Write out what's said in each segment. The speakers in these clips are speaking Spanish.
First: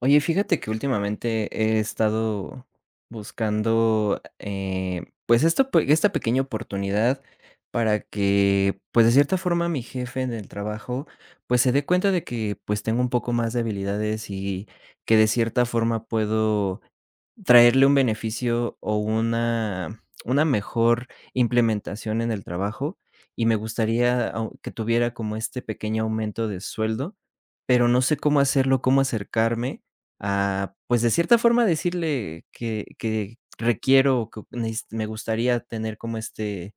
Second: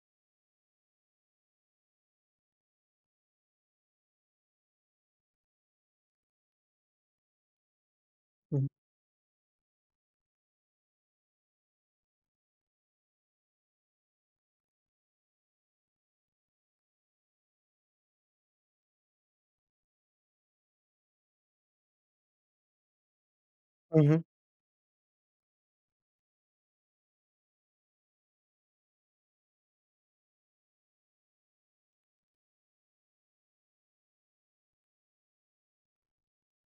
Oye, fíjate que últimamente he estado buscando, pues, esto, pe esta pequeña oportunidad para Ujú, que, pues, de cierta forma, mi jefe en el trabajo, pues, se dé cuenta de que, pues, tengo un poco más de habilidades y que de cierta forma puedo traerle un beneficio o una mejor implementación en el trabajo, y me ujú, gustaría au que tuviera como este pequeño aumento de sueldo, pero no sé cómo hacerlo, cómo acercarme, a, pues, de cierta forma decirle que requiero o que neces me gustaría tener como este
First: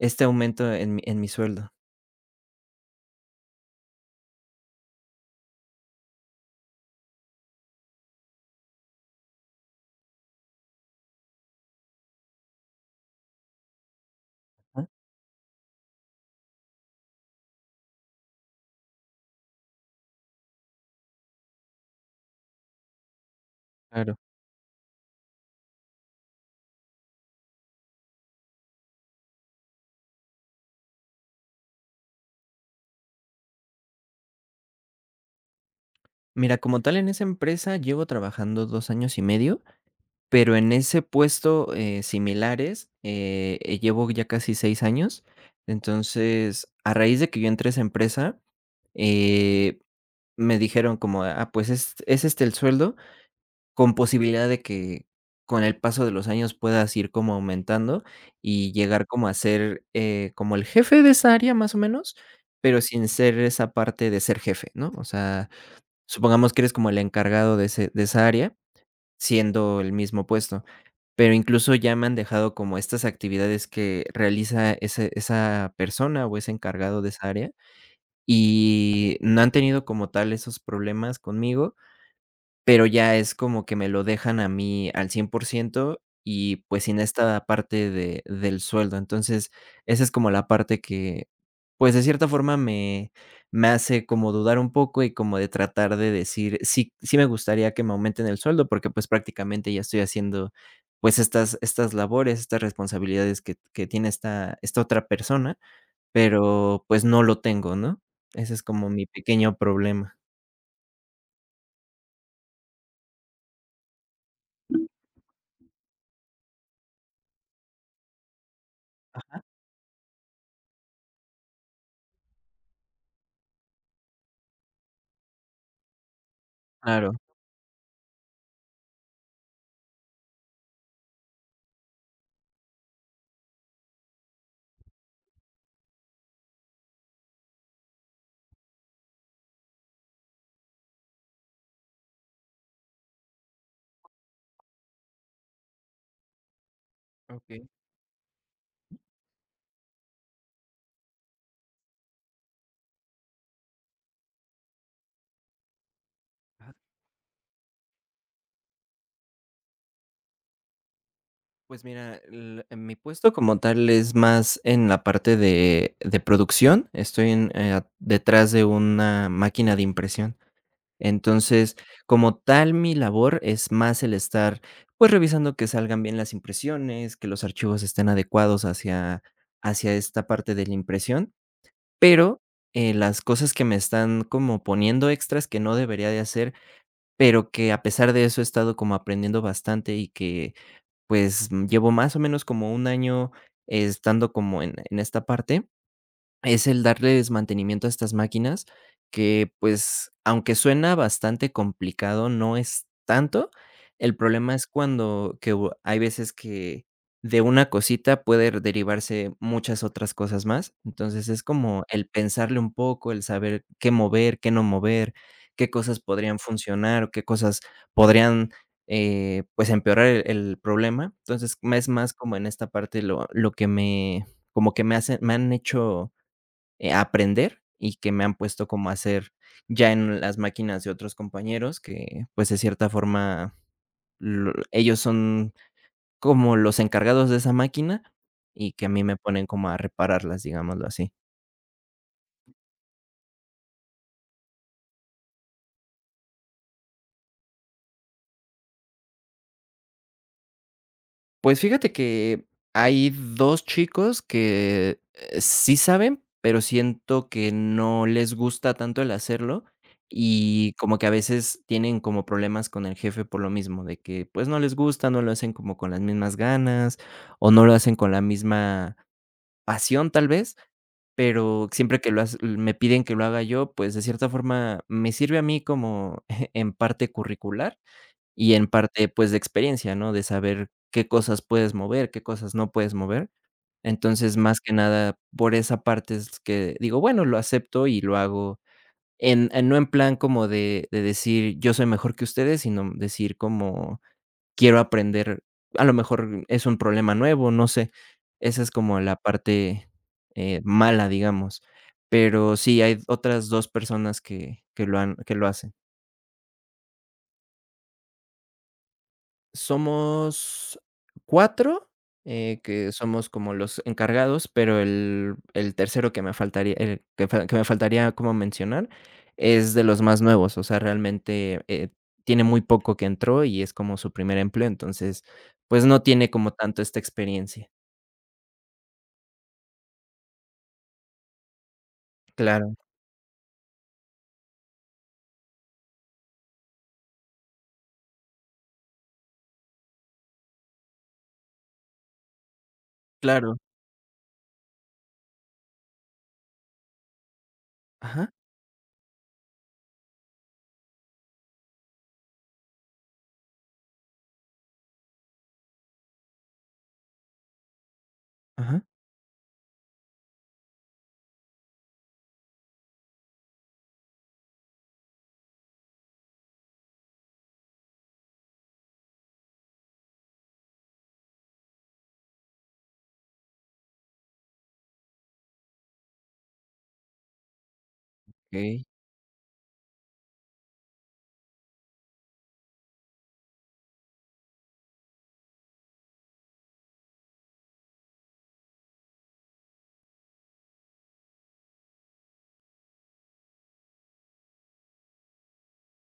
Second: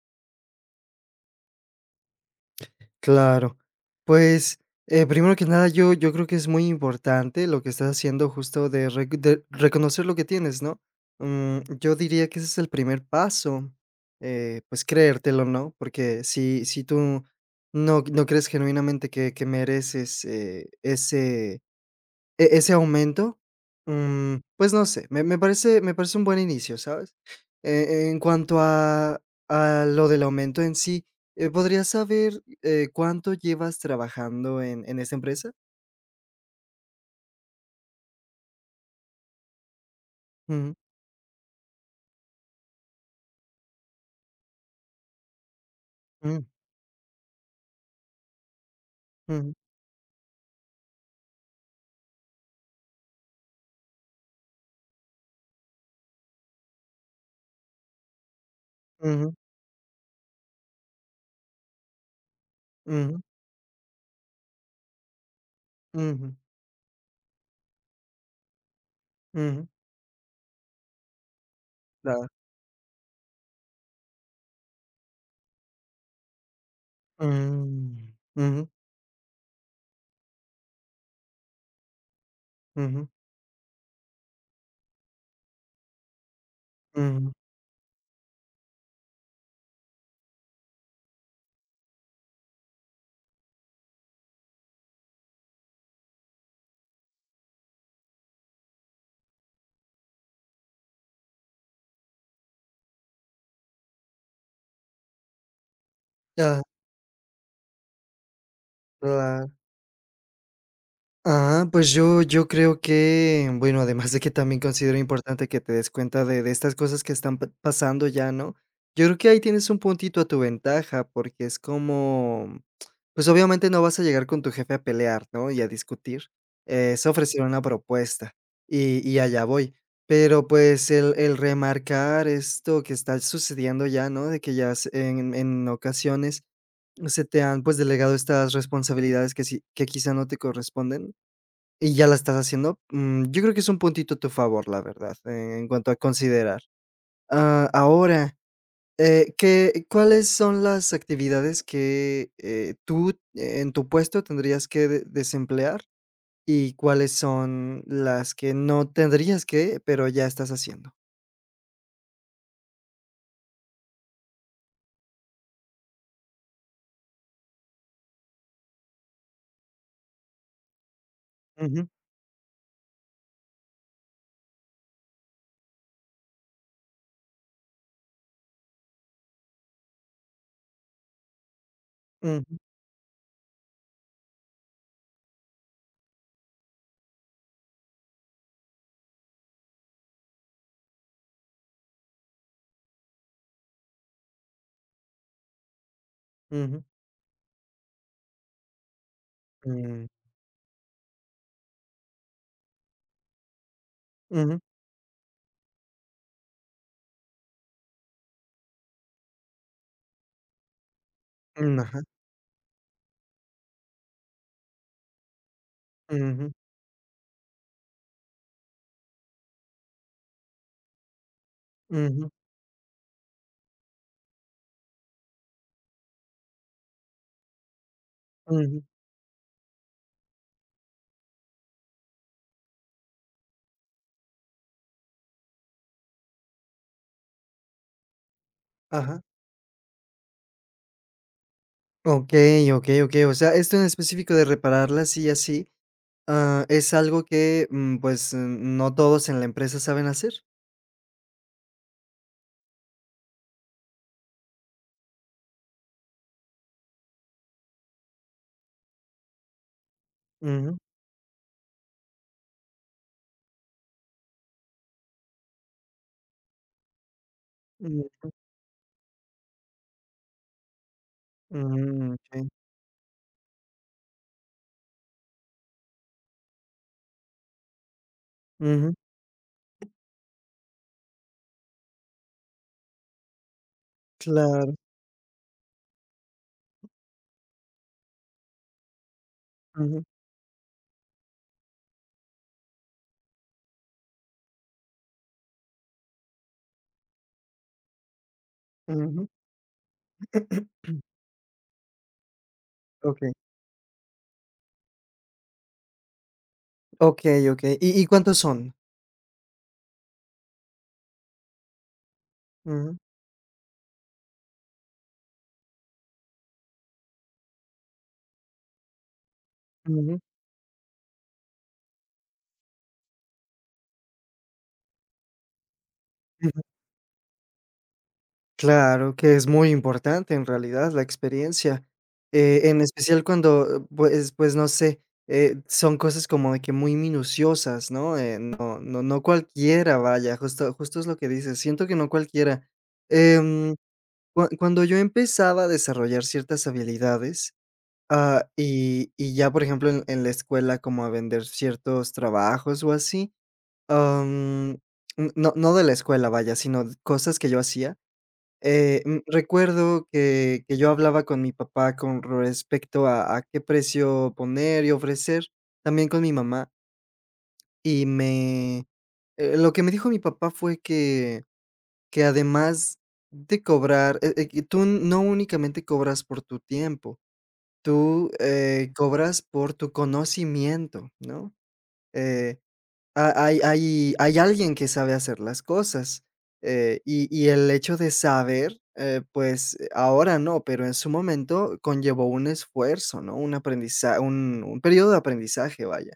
aumento en mi sueldo. claro. Pues, primero que nada, yo creo que es muy importante lo que estás haciendo justo de re de reconocer lo que tienes, ¿no? Mm, yo diría que ese es el primer paso, pues, Ajá. creértelo, ¿no? Porque si tú no crees genuinamente que mereces, ese ese aumento, Claro. mm, pues no sé, me parece un buen inicio, ¿sabes? E en cuanto a lo del aumento en sí, ¿podrías saber, cuánto llevas trabajando en esta empresa? Mira, como tal, en esa empresa llevo trabajando 2 años y medio, pero en Ujú, ese puesto, similares, llevo ya casi 6 años. mm, Entonces, a raíz de que yo entré a esa empresa, ujú, eh, me dijeron como: "Ah, pues es este el sueldo". Con posibilidad de que con el paso de los años puedas ir como aumentando y llegar como a ujú, ser, como el jefe de esa área, más o menos, pero sin ujú, ser esa parte de ser jefe, ¿no? O sea, ujú, supongamos que eres como el encargado de ese de esa área, ujú, siendo el mismo puesto, pero incluso ya me han claro. dejado como estas actividades que realiza ese esa persona o ese encargado de esa área, Mm, ujú, y no han tenido como tal esos problemas conmigo, pero ujú, ya es como que me lo dejan a mí al 100% y, pues, sin ujú. esta parte de del sueldo. Entonces, esa es como la parte que, pues, de cierta forma me hace como dudar un poco y como de tratar de decir, sí me gustaría que me aumenten el sueldo, porque, pues, prácticamente ya estoy haciendo, pues, estas labores, estas responsabilidades que tiene esta otra persona, Ah, pero, pues, no lo tengo, ¿no? Ese es como mi pequeño claro. problema. Ajá, pues yo creo que, bueno, además de que también considero importante que te des cuenta de estas cosas que están pa pasando ya, ¿no? Yo creo que ahí tienes un puntito a tu ventaja, porque es como, pues, obviamente no vas a llegar con tu jefe a pelear, ¿no? Y a discutir. Es Claro. ofrecer una propuesta, y allá voy. Pero, pues, el remarcar esto que está sucediendo ya, ¿no? De que ya s en ocasiones se te han, pues, delegado estas responsabilidades que sí que quizá no te corresponden. Y ya la estás haciendo, mm, yo creo que es un puntito a tu favor, la verdad, en cuanto a considerar. Okey. Ah, ahora, ¿qué cuáles son las actividades que, tú en tu puesto tendrías que de desemplear y cuáles son las que no tendrías que, pero ya estás haciendo? Pues mira, en mi puesto como tal es más en la parte de producción. Estoy en, detrás de una máquina de impresión. Entonces, Ujú, como tal, mi labor es más el estar, pues, revisando que salgan bien las impresiones, que los archivos estén adecuados hacia, hacia esta parte de la impresión. Pero ujú, las cosas que me están como poniendo extras que no debería de hacer, pero que a pesar de eso he estado como aprendiendo bastante y que pues, llevo más o menos como 1 año estando como en esta parte, es el ujú, darles mantenimiento a estas máquinas que, mm, pues, aunque suena bastante complicado, no es tanto. El problema ujú, es cuando que u hay veces que de una cosita puede derivarse muchas otras cosas más. Entonces, es mm, como ajá, el pensarle un poco, el saber qué mover, qué no mover, qué cosas podrían ujú, funcionar o qué cosas podrían, pues, empeorar el problema. Entonces, es más ujú, como en esta parte lo que me como que me hacen me han hecho aprender y que me han puesto ujú, como a hacer ya en las máquinas de otros compañeros que, pues, de cierta forma, lo ellos son como los encargados de esa máquina y que a mí me ajá. ponen como a repararlas, digámoslo así. Okey, okey, okey. O sea, esto en específico de reparar la silla sí. Ah, es algo que, mm, pues, no todos en la empresa saben hacer. Pues fíjate que hay 2 chicos que, sí saben, pero siento que no les gusta tanto el hacerlo, y Ujú, como que a veces tienen como problemas con el jefe por lo mismo, de que, pues, no les gusta, no lo hacen como con las mismas ganas, o no lo hacen mm, con la misma pasión, tal vez, pero siempre que mm, lo hace okey. me piden que lo haga yo, pues, de cierta forma me sirve a mí como en parte curricular, y en Ujú, parte, pues, de experiencia, ¿no? De saber qué cosas puedes mover, qué cosas no puedes mover. Entonces, más que claro. nada, por esa parte es que digo, bueno, lo acepto y lo hago en no en Ujú, plan como de decir: "Yo soy mejor que ustedes", sino decir como: "Quiero aprender". A lo mejor es un problema nuevo, no sé. Esa es como la ujú. parte, mala, digamos. Pero sí, hay Okey. otras 2 personas que lo hacen. Okey, okey. Y cuántos son? Somos 4 que Ujú, somos como los encargados, pero el tercero que me faltaría el que fa que me faltaría como mencionar, es de los más ujú, nuevos, o sea, realmente, tiene muy poco que entró y es como su primer empleo, entonces, pues, no tiene como ujú. tanto esta experiencia. Claro, que es muy importante, en realidad, la experiencia, Claro, en especial cuando, pues, no sé, son cosas como de que muy minuciosas, ¿no? No cualquiera, vaya, justo es lo que dices, siento que no cualquiera. claro. Em cuando yo empezaba a desarrollar ciertas habilidades, Ajá, ah, y ya, por ejemplo, en la escuela, como a vender ciertos trabajos o así, am, n no de la escuela, vaya, sino de cosas que yo hacía, ajá. Mm, recuerdo que yo hablaba con mi papá con respecto a qué precio poner y ofrecer, también con mi mamá, y me lo que me dijo mi papá fue que además de cobrar, que tú no únicamente cobras por tu tiempo, tú, Okey. Cobras por tu conocimiento, ¿no? Eh, ha hay hay hay alguien que sabe hacer las cosas, y el hecho de saber, ahora no, pero en su momento conllevó un esfuerzo, ¿no? Un aprendizaje, un periodo de aprendizaje, vaya.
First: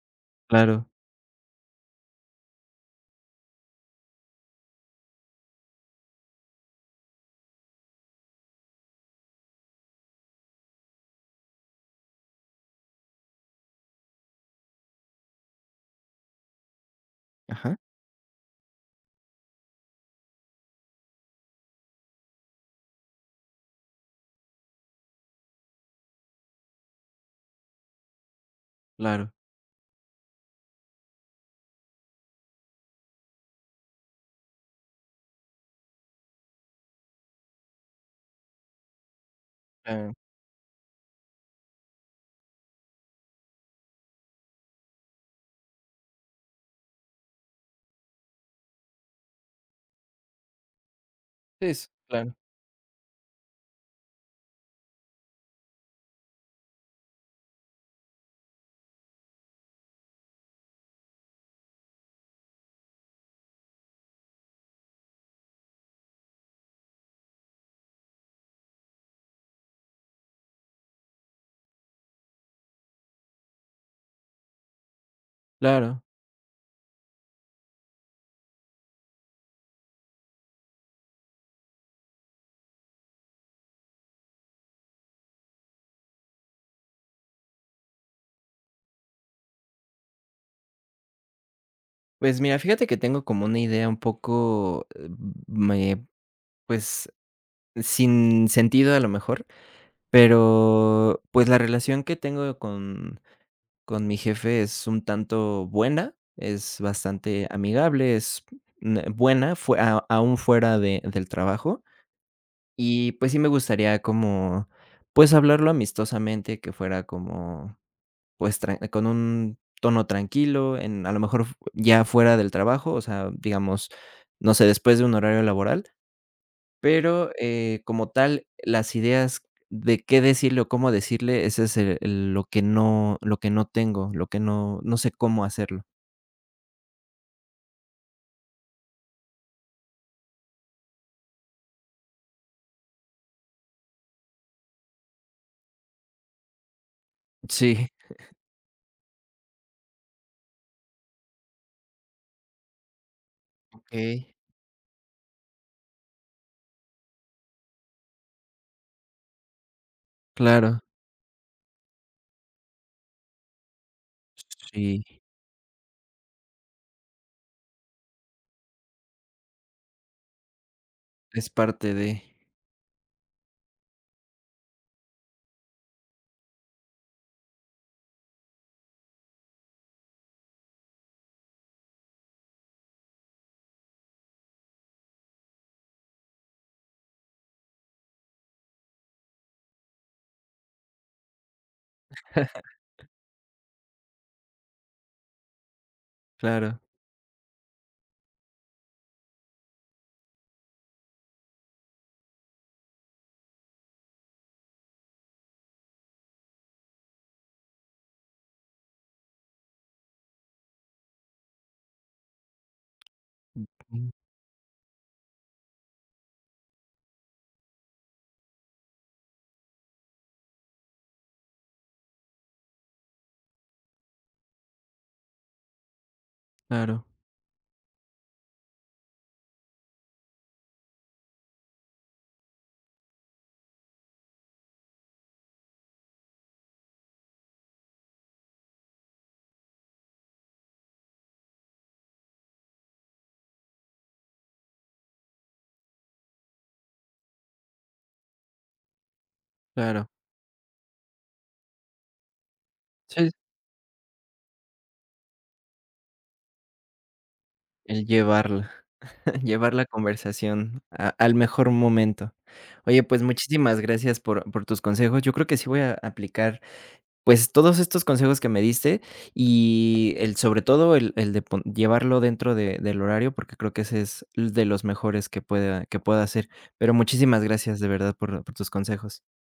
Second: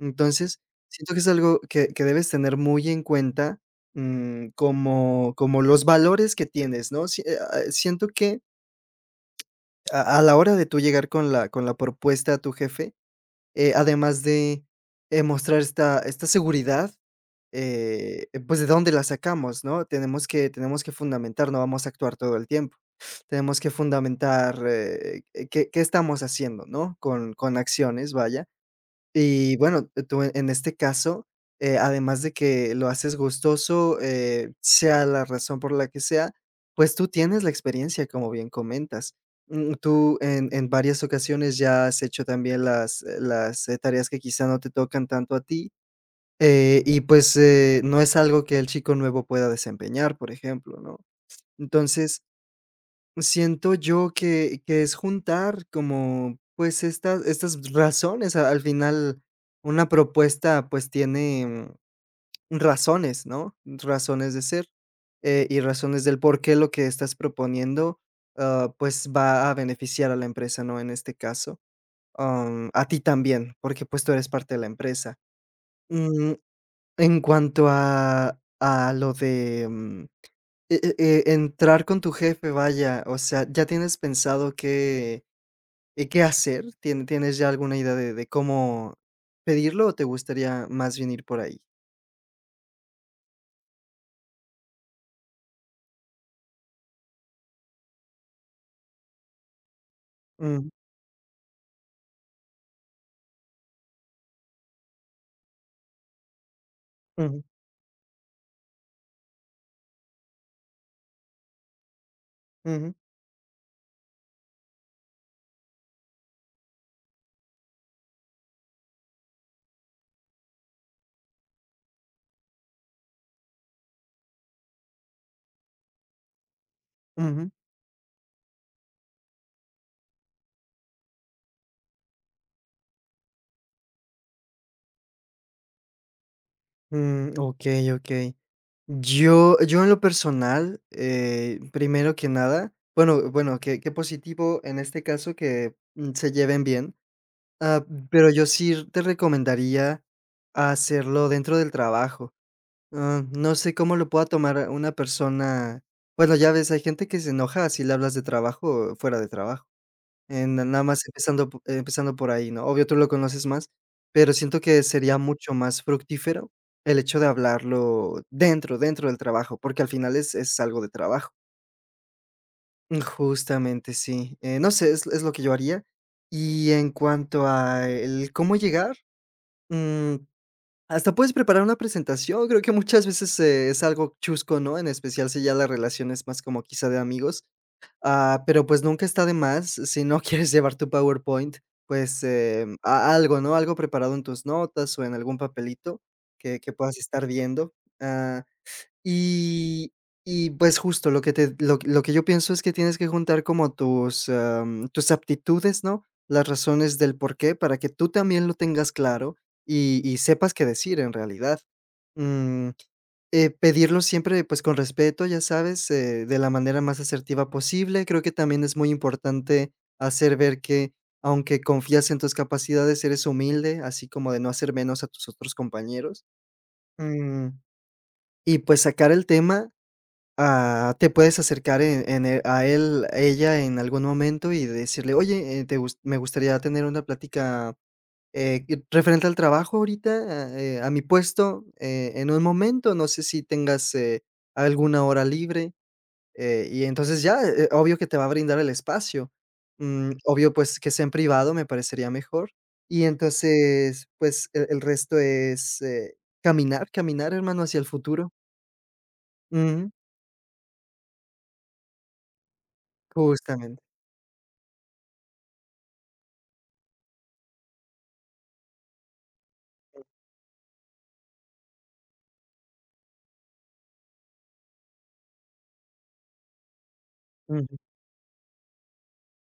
Entonces, Claro. siento que es algo que debes tener muy en cuenta, mm, como como los valores que tienes, ¿no? Si siento que a la hora de tú llegar con la propuesta a tu jefe, además de, mostrar esta seguridad, Ajá. Pues, ¿de dónde la sacamos, no? Tenemos que fundamentar, no vamos a actuar todo el tiempo. Tenemos que fundamentar, qué estamos haciendo, ¿no? Con acciones, vaya. Claro. Y bueno, tú en este caso, además de que lo haces gustoso, sea la razón por la que sea, pues tú tienes la experiencia, como bien comentas. Mm, Claro. tú en varias ocasiones ya has hecho también las, tareas que quizá no te tocan tanto a ti, y pues, no es algo que el chico nuevo pueda desempeñar, por ejemplo, ¿no? Es Entonces, claro, siento yo que es juntar como, pues, estas razones. A al final una propuesta, pues, tiene mm, razones, ¿no? Razones de ser, y razones del por qué lo que estás proponiendo, ah, pues, va a beneficiar a la empresa, ¿no? En este caso, a ti también, porque, pues, tú eres parte de la empresa. claro. Mm, en cuanto a lo de, entrar con tu jefe, vaya, o sea, ¿ya tienes pensado qué, qué hacer? ¿Tienes ya alguna idea de cómo pedirlo o te gustaría más bien ir por ahí? Pues, mira, fíjate que tengo como una idea un poco, me pues sin sentido a lo mejor, Ujú, pero, pues, la relación que tengo con mi jefe es un tanto buena, es ujú, bastante amigable, es, buena, fue a aún fuera de del trabajo. ujú, Y, pues, sí me gustaría como, pues, hablarlo amistosamente, que fuera como, pues, tran con un tono tranquilo, en a lo mejor, ya fuera del trabajo, o sea, digamos, no sé, después de un horario laboral. Pero, ujú. Como tal, las ideas de qué decirle o cómo decirle, ese es el lo que no tengo, lo que no sé cómo hacerlo. Mm, okey, okey. Yo en lo personal, primero que nada, bueno, qué positivo en este caso que, mm, se lleven bien, ah, Sí, pero yo sí te recomendaría hacerlo dentro del trabajo. Ah, no sé cómo lo okey, pueda tomar una persona. Bueno, ya ves, hay gente que se enoja si le hablas de trabajo, o fuera de trabajo. En claro. nada más empezando po empezando por ahí, ¿no? Obvio, tú lo conoces más, pero siento que Sí, sería mucho más fructífero el hecho de hablarlo dentro del trabajo, porque al final es algo de trabajo. es parte de Mm, justamente, sí, no sé, es lo que yo haría. Y en cuanto a el cómo llegar, mm hasta puedes preparar una presentación, creo que muchas veces, es algo chusco, ¿no? En especial si ya la relación es más como quizá de amigos, ah, pero, pues, nunca está de más, si no quieres llevar tu PowerPoint, pues, a algo, ¿no? Algo preparado en tus notas o en algún papelito que claro, puedas estar viendo, ah y y, pues, justo lo que yo pienso es que tienes que juntar como tus, tus aptitudes, ¿no? Las razones del porqué, para que tú también lo tengas claro y sepas qué decir en realidad. Mm, pedirlo mm, siempre, pues, con respeto, ya sabes, de la manera más asertiva posible. Creo que también es muy importante hacer ver que, aunque confías en tus capacidades, eres humilde, así como de no hacer menos a tus otros compañeros. claro, Mm, y, pues, sacar el tema. Ah, te puedes acercar en e a él, a ella en algún momento y decirle: "Oye, te gus me gustaría tener una plática, que referente al trabajo ahorita, a mi puesto, en un momento, no sé si tengas, alguna hora libre", y entonces ya, obvio que te va a brindar el espacio, claro. mm, obvio, pues, que sea en privado, me parecería mejor, y Sí, entonces, pues, el resto es, caminar, caminar, hermano, hacia el el futuro. llevarla, llevar la Ujú, conversación a al mejor momento. Oye, pues, muchísimas justamente, gracias por tus consejos. Yo creo que sí voy a aplicar pues, todos estos consejos que me diste y el sobre todo el de pon llevarlo dentro de del horario, porque creo que ese es de los mejores que pueda hacer. Pero muchísimas gracias de verdad por tus consejos.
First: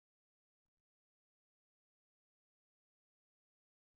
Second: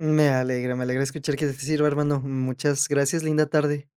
me alegra, escuchar que te sirva, hermano. Muchas gracias, linda tarde.